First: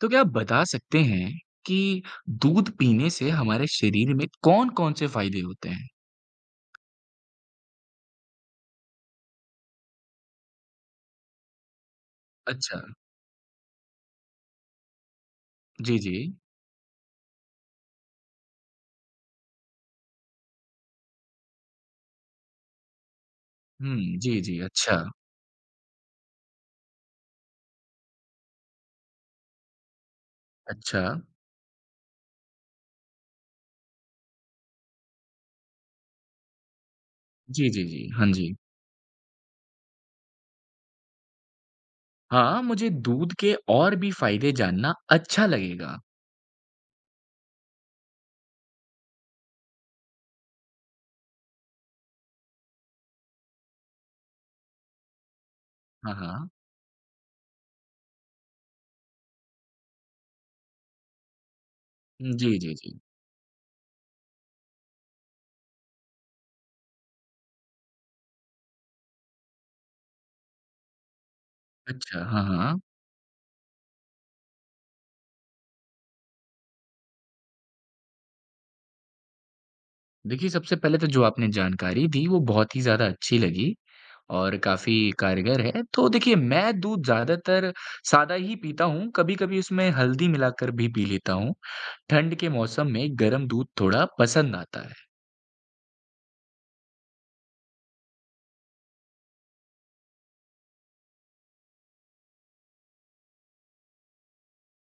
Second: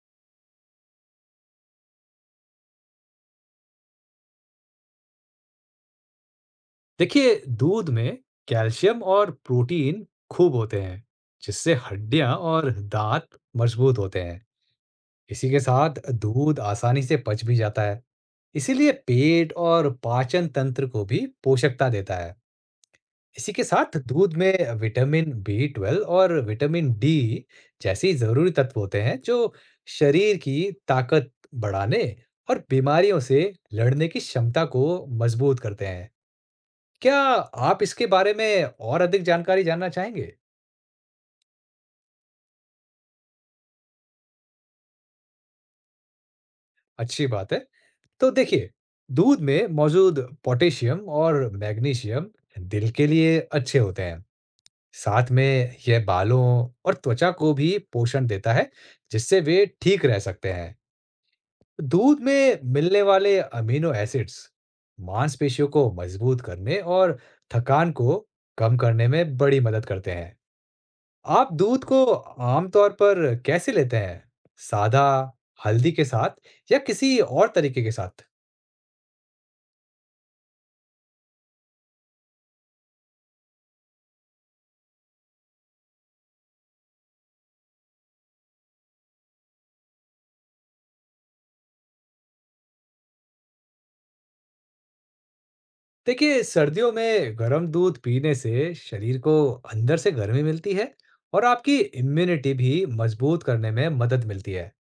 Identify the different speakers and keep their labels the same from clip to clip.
Speaker 1: तो क्या आप बता सकते हैं कि दूध पीने से हमारे शरीर में कौन-कौन से फ़ायदे होते हैं?
Speaker 2: देखिए, दूध में कैल्शियम और प्रोटीन खूब होते हैं, जिससे हड्डियां और
Speaker 1: अच्छा।
Speaker 2: दांत मजबूत होते हैं। इसी के
Speaker 1: जी,
Speaker 2: साथ
Speaker 1: जी।
Speaker 2: दूध आसानी से पच भी जाता है, इसीलिए पेट और पाचन तंत्र को भी पोषकता देता है। इसी के साथ
Speaker 1: हुँ,
Speaker 2: दूध
Speaker 1: जी, जी।
Speaker 2: में
Speaker 1: अच्छा,
Speaker 2: विटामिन B12 और विटामिन D जैसी जरूरी तत्व होते हैं, जो शरीर की
Speaker 1: अच्छा।
Speaker 2: ताकत बढ़ाने और बीमारियों से लड़ने की क्षमता को मजबूत करते हैं। क्या
Speaker 1: जी,
Speaker 2: आप
Speaker 1: जी,
Speaker 2: इसके
Speaker 1: जी। हाँ
Speaker 2: बारे
Speaker 1: जी।
Speaker 2: में और अधिक जानकारी जानना चाहेंगे?
Speaker 1: हाँ, मुझे दूध के और भी फ़ायदे जानना अच्छा लगेगा।
Speaker 2: अच्छी बात है। तो देखिए, दूध में मौजूद पोटेशियम और मैग्नीशियम दिल के लिए अच्छे होते हैं। साथ में यह
Speaker 1: हाँ,
Speaker 2: बालों
Speaker 1: हाँ।
Speaker 2: और त्वचा को भी पोषण देता है, जिससे वे ठीक रह सकते हैं। दूध
Speaker 1: जी,
Speaker 2: में
Speaker 1: जी, जी।
Speaker 2: मिलने वाले अमीनो एसिड्स मांसपेशियों को मजबूत करने और थकान को कम करने में बड़ी मदद करते हैं। आप दूध को
Speaker 1: अच्छा, हाँ, हाँ।
Speaker 2: आमतौर पर कैसे लेते हैं? सादा, हल्दी के साथ या किसी और तरीके के साथ?
Speaker 1: देखिए, सबसे पहले तो जो आपने जानकारी दी, वो बहुत ही ज़्यादा अच्छी लगी और काफ़ी कारगर है। तो देखिए, मैं दूध ज़्यादातर सादा ही पीता हूँ, कभी-कभी उसमें हल्दी मिलाकर भी पी लेता हूँ। ठंड के मौसम में गर्म दूध थोड़ा पसंद आता है।
Speaker 2: देखिए, सर्दियों में गर्म दूध पीने से शरीर को अंदर से गर्मी मिलती है और आपकी इम्यूनिटी भी मजबूत करने में मदद मिलती है।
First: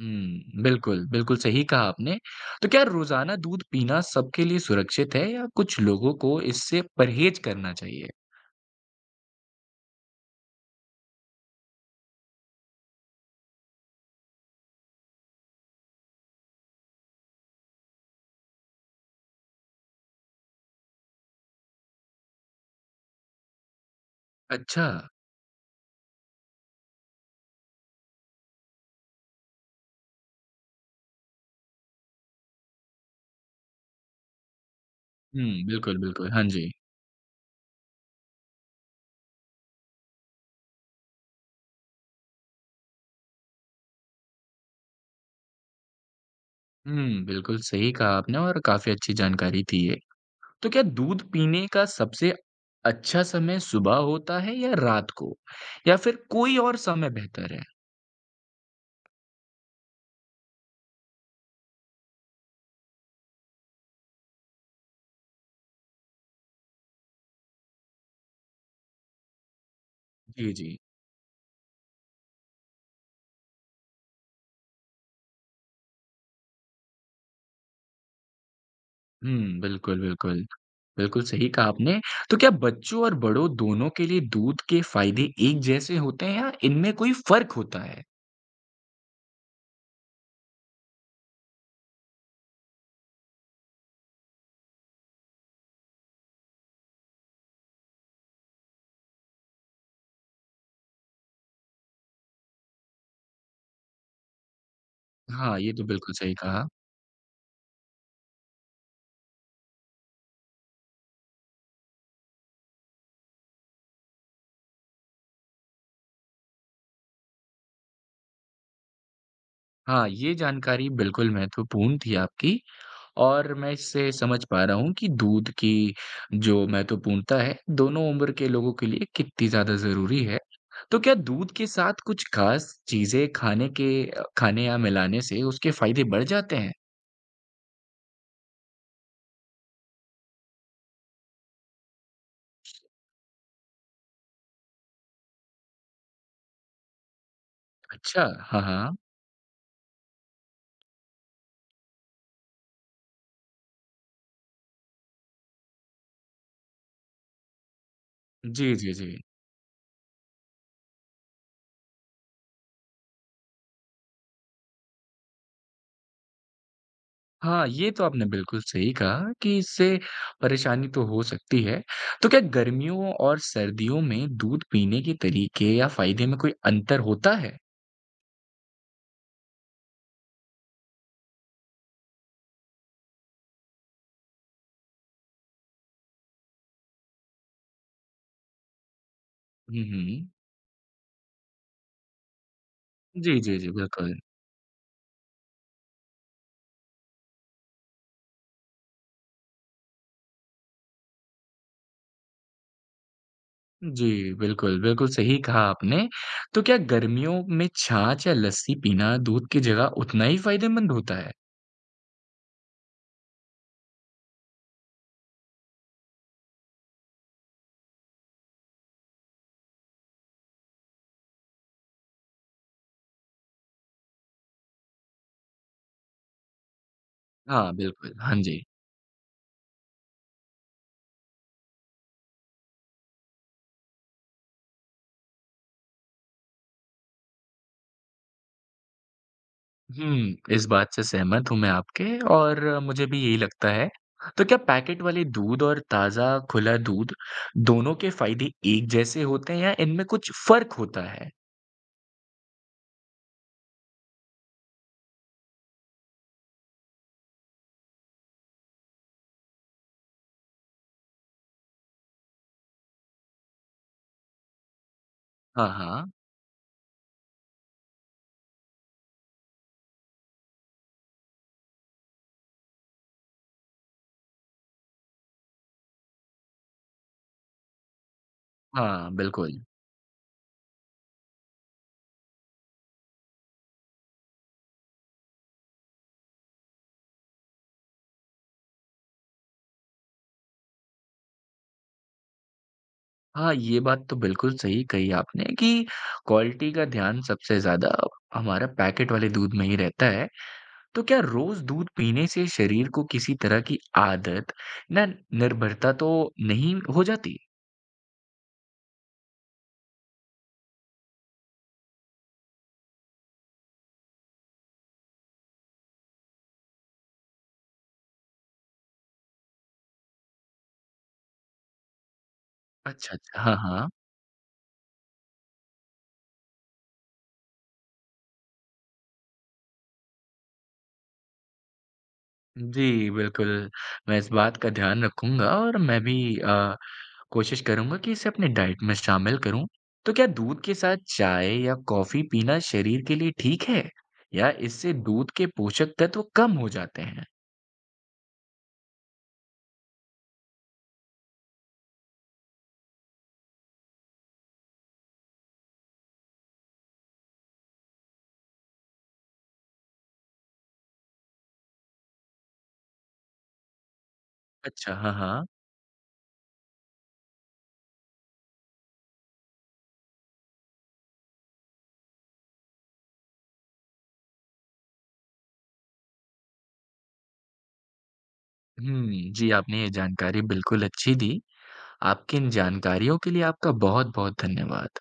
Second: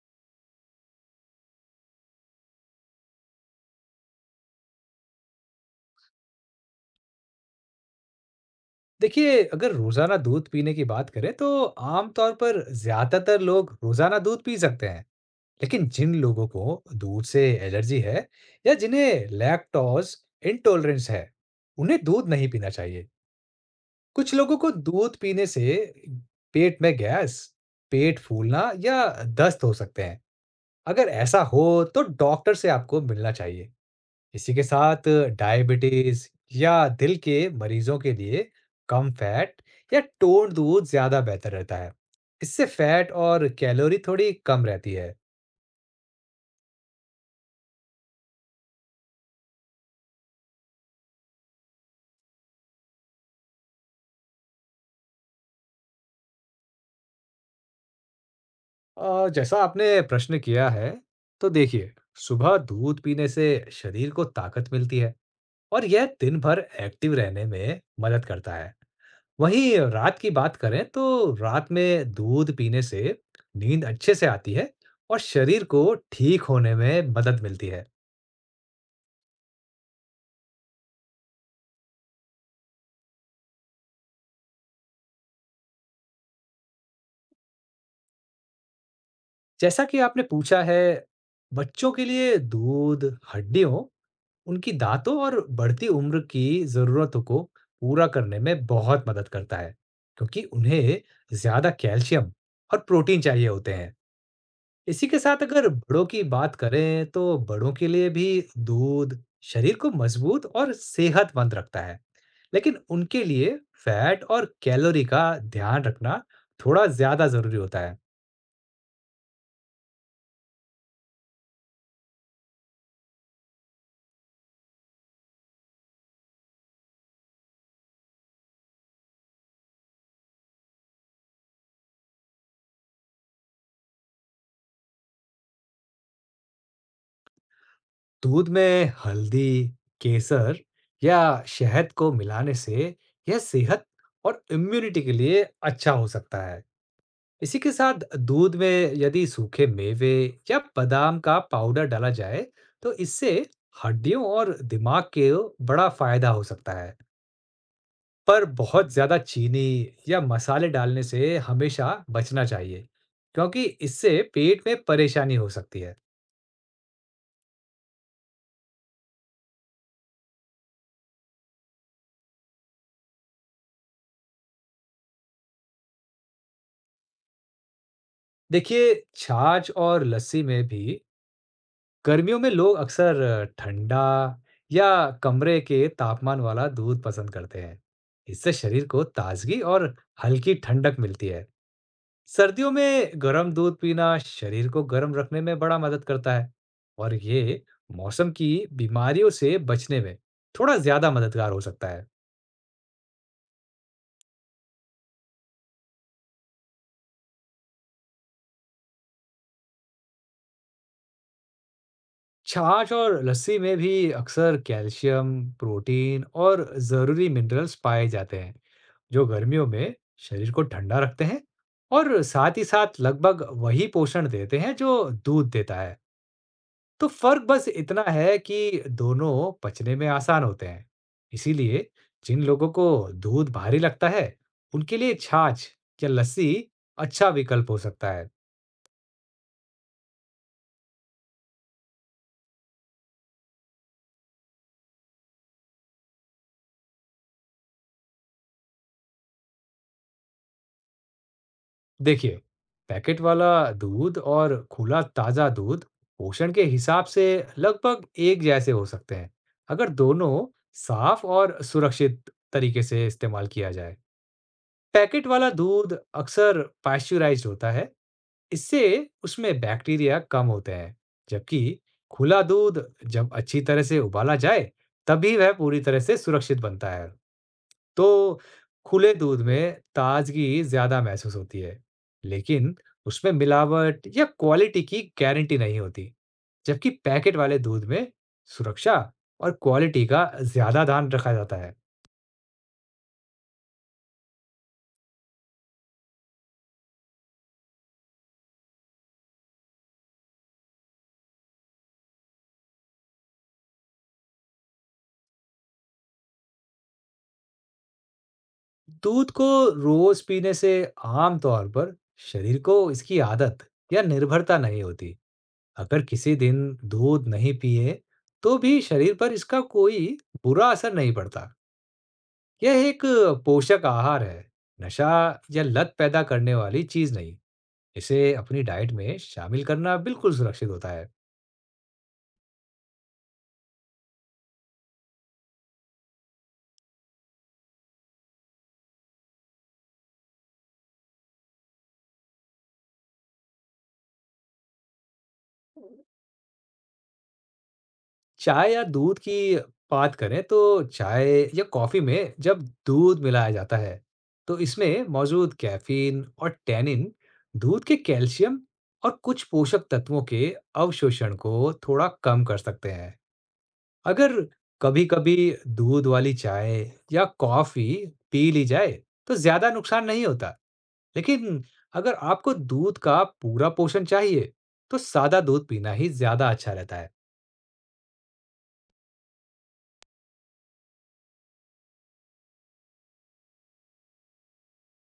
Speaker 1: हुँ, बिल्कुल, बिल्कुल सही कहा आपने। तो क्या रोज़ाना दूध पीना सबके लिए सुरक्षित है या कुछ लोगों को इससे परहेज़ करना चाहिए?
Speaker 2: देखिए, अगर रोजाना दूध पीने की बात करें तो आमतौर पर ज्यादातर लोग रोजाना दूध पी सकते हैं। लेकिन जिन लोगों को दूध से एलर्जी है या जिन्हें लैक्टोज इंटॉलरेंस है, उन्हें दूध नहीं पीना चाहिए। कुछ लोगों को
Speaker 1: अच्छा।
Speaker 2: दूध पीने से पेट में गैस, पेट फूलना या दस्त हो सकते हैं। अगर ऐसा हो तो डॉक्टर से आपको मिलना चाहिए। इसी के साथ
Speaker 1: हुँ, बिल्कुल,
Speaker 2: डायबिटीज
Speaker 1: बिल्कुल। हाँ जी।
Speaker 2: या दिल के मरीजों के लिए कम फैट या टोन दूध ज्यादा बेहतर रहता है। इससे फैट और कैलोरी थोड़ी कम रहती है।
Speaker 1: हुँ, बिल्कुल सही कहा आपने और काफ़ी अच्छी जानकारी थी ये। तो क्या दूध पीने का सबसे अच्छा समय सुबह होता है या रात को? या फिर कोई और समय बेहतर है?
Speaker 2: जैसा आपने प्रश्न किया है, तो देखिए, सुबह दूध पीने से शरीर को ताकत मिलती है और यह दिन भर एक्टिव रहने में मदद करता है। वहीं रात की
Speaker 1: जी,
Speaker 2: बात
Speaker 1: जी।
Speaker 2: करें तो रात में दूध पीने से नींद अच्छे से आती है और शरीर को ठीक होने में मदद मिलती है।
Speaker 1: हुँ, बिल्कुल, बिल्कुल। बिल्कुल सही कहा आपने। तो क्या बच्चों और बड़ों दोनों के लिए दूध के फ़ायदे एक जैसे होते हैं या इनमें कोई फ़र्क होता है?
Speaker 2: जैसा कि आपने पूछा है, बच्चों के लिए दूध हड्डियों, उनकी दांतों और बढ़ती उम्र की ज़रूरतों को पूरा करने में बहुत मदद करता है, क्योंकि उन्हें ज़्यादा कैल्शियम और प्रोटीन चाहिए होते हैं। इसी के साथ
Speaker 1: हाँ,
Speaker 2: अगर
Speaker 1: ये तो
Speaker 2: बड़ों
Speaker 1: बिल्कुल
Speaker 2: की
Speaker 1: सही
Speaker 2: बात
Speaker 1: कहा।
Speaker 2: करें, तो बड़ों के लिए भी दूध शरीर को मजबूत और सेहतमंद रखता है, लेकिन उनके लिए फैट और कैलोरी का ध्यान रखना थोड़ा ज़्यादा ज़रूरी होता है।
Speaker 1: हाँ, ये जानकारी बिल्कुल महत्वपूर्ण थी आपकी और मैं इससे समझ पा रहा हूँ कि दूध की जो महत्वपूर्णता है, दोनों उम्र के लोगों के लिए कितनी ज़्यादा ज़रूरी है। तो क्या दूध के साथ कुछ ख़ास चीज़ें खाने के खाने या मिलाने से उसके फ़ायदे बढ़ जाते हैं?
Speaker 2: दूध में हल्दी, केसर या शहद को मिलाने से यह सेहत और इम्यूनिटी के लिए अच्छा हो सकता है। इसी के साथ
Speaker 1: अच्छा,
Speaker 2: दूध
Speaker 1: हाँ,
Speaker 2: में
Speaker 1: हाँ।
Speaker 2: यदि सूखे मेवे या बादाम का पाउडर डाला जाए, तो इससे हड्डियों और दिमाग के बड़ा फायदा हो सकता है। पर
Speaker 1: जी, जी,
Speaker 2: बहुत ज़्यादा
Speaker 1: जी।
Speaker 2: चीनी या मसाले डालने से हमेशा बचना चाहिए, क्योंकि इससे पेट में परेशानी हो सकती है।
Speaker 1: हाँ, ये तो आपने बिल्कुल सही कहा कि इससे परेशानी तो हो सकती है। तो क्या गर्मियों और सर्दियों में दूध पीने के तरीके या फ़ायदे में कोई अंतर होता है?
Speaker 2: देखिए, छाछ और लस्सी में भी गर्मियों में लोग अक्सर ठंडा या कमरे के तापमान वाला दूध पसंद करते हैं। इससे शरीर को ताजगी
Speaker 1: हुँ,
Speaker 2: और
Speaker 1: हुँ।
Speaker 2: हल्की ठंडक मिलती है। सर्दियों में
Speaker 1: जी,
Speaker 2: गर्म
Speaker 1: जी, जी,
Speaker 2: दूध
Speaker 1: बिल्कुल।
Speaker 2: पीना शरीर को गर्म रखने में बड़ा मदद करता है और ये मौसम की बीमारियों से बचने में थोड़ा ज्यादा मददगार हो सकता है।
Speaker 1: जी, बिल्कुल, बिल्कुल सही कहा आपने। तो क्या गर्मियों में छाछ या लस्सी पीना दूध की जगह उतना ही फ़ायदेमंद होता है?
Speaker 2: छाछ और लस्सी में भी अक्सर कैल्शियम, प्रोटीन और ज़रूरी मिनरल्स पाए जाते हैं, जो गर्मियों में शरीर को ठंडा रखते हैं और साथ ही साथ लगभग वही पोषण देते हैं जो दूध देता है। तो फर्क बस
Speaker 1: हाँ,
Speaker 2: इतना
Speaker 1: बिल्कुल। हाँ
Speaker 2: है
Speaker 1: जी।
Speaker 2: कि दोनों पचने में आसान होते हैं। इसीलिए जिन लोगों को दूध भारी लगता है, उनके लिए छाछ या लस्सी अच्छा विकल्प हो सकता है।
Speaker 1: हुँ, इस बात से सहमत हूँ मैं आपके और मुझे भी यही लगता है। तो क्या पैकेट वाले दूध और ताज़ा खुला दूध दोनों के फ़ायदे एक जैसे होते हैं या इनमें कुछ फ़र्क होता है?
Speaker 2: देखिए, पैकेट वाला दूध और खुला ताज़ा दूध पोषण के हिसाब से लगभग एक जैसे हो सकते हैं, अगर दोनों साफ और सुरक्षित तरीके से इस्तेमाल किया जाए। पैकेट वाला
Speaker 1: हाँ,
Speaker 2: दूध
Speaker 1: हाँ।
Speaker 2: अक्सर पाश्चराइज्ड होता है, इससे उसमें बैक्टीरिया कम होते हैं, जबकि खुला दूध जब अच्छी तरह से उबाला जाए, तभी वह पूरी तरह से सुरक्षित बनता है। तो
Speaker 1: हाँ,
Speaker 2: खुले दूध
Speaker 1: बिल्कुल।
Speaker 2: में ताजगी ज्यादा महसूस होती है, लेकिन उसमें मिलावट या क्वालिटी की गारंटी नहीं होती, जबकि पैकेट वाले दूध में सुरक्षा और क्वालिटी का ज्यादा ध्यान रखा जाता है।
Speaker 1: हाँ, ये बात तो बिल्कुल सही कही आपने कि क्वालिटी का ध्यान सबसे ज़्यादा हमारा पैकेट वाले दूध में ही रहता है। तो क्या रोज़ दूध पीने से शरीर को किसी तरह की आदत ना निर्भरता तो नहीं हो जाती?
Speaker 2: दूध को रोज पीने से आमतौर पर शरीर को इसकी आदत या निर्भरता नहीं होती। अगर किसी दिन दूध नहीं पिए, तो भी शरीर पर इसका कोई बुरा असर नहीं पड़ता। यह एक
Speaker 1: अच्छा, अच्छा। हाँ,
Speaker 2: पोषक
Speaker 1: हाँ।
Speaker 2: आहार है, नशा या लत पैदा करने वाली चीज नहीं। इसे अपनी डाइट में शामिल करना बिल्कुल सुरक्षित होता है।
Speaker 1: जी, बिल्कुल, मैं इस बात का ध्यान रखूँगा और मैं भी कोशिश करूँगा कि इसे अपनी डाइट में शामिल करूँ। तो क्या दूध के साथ चाय या कॉफ़ी पीना शरीर के लिए ठीक है? या इससे दूध के पोषक तत्व कम हो जाते हैं?
Speaker 2: चाय या दूध की बात करें तो चाय या कॉफी में जब दूध मिलाया जाता है, तो इसमें मौजूद कैफीन और टैनिन दूध के कैल्शियम और कुछ पोषक तत्वों के अवशोषण को थोड़ा कम कर सकते हैं। अगर
Speaker 1: अच्छा, हाँ, हाँ।
Speaker 2: कभी-कभी दूध वाली चाय या कॉफी पी ली जाए तो ज्यादा नुकसान नहीं होता, लेकिन अगर आपको दूध का पूरा पोषण चाहिए तो सादा दूध पीना ही ज्यादा अच्छा रहता है।
Speaker 1: हुँ, जी, आपने ये जानकारी बिल्कुल अच्छी दी। आपकी इन जानकारियों के लिए आपका बहुत-बहुत धन्यवाद।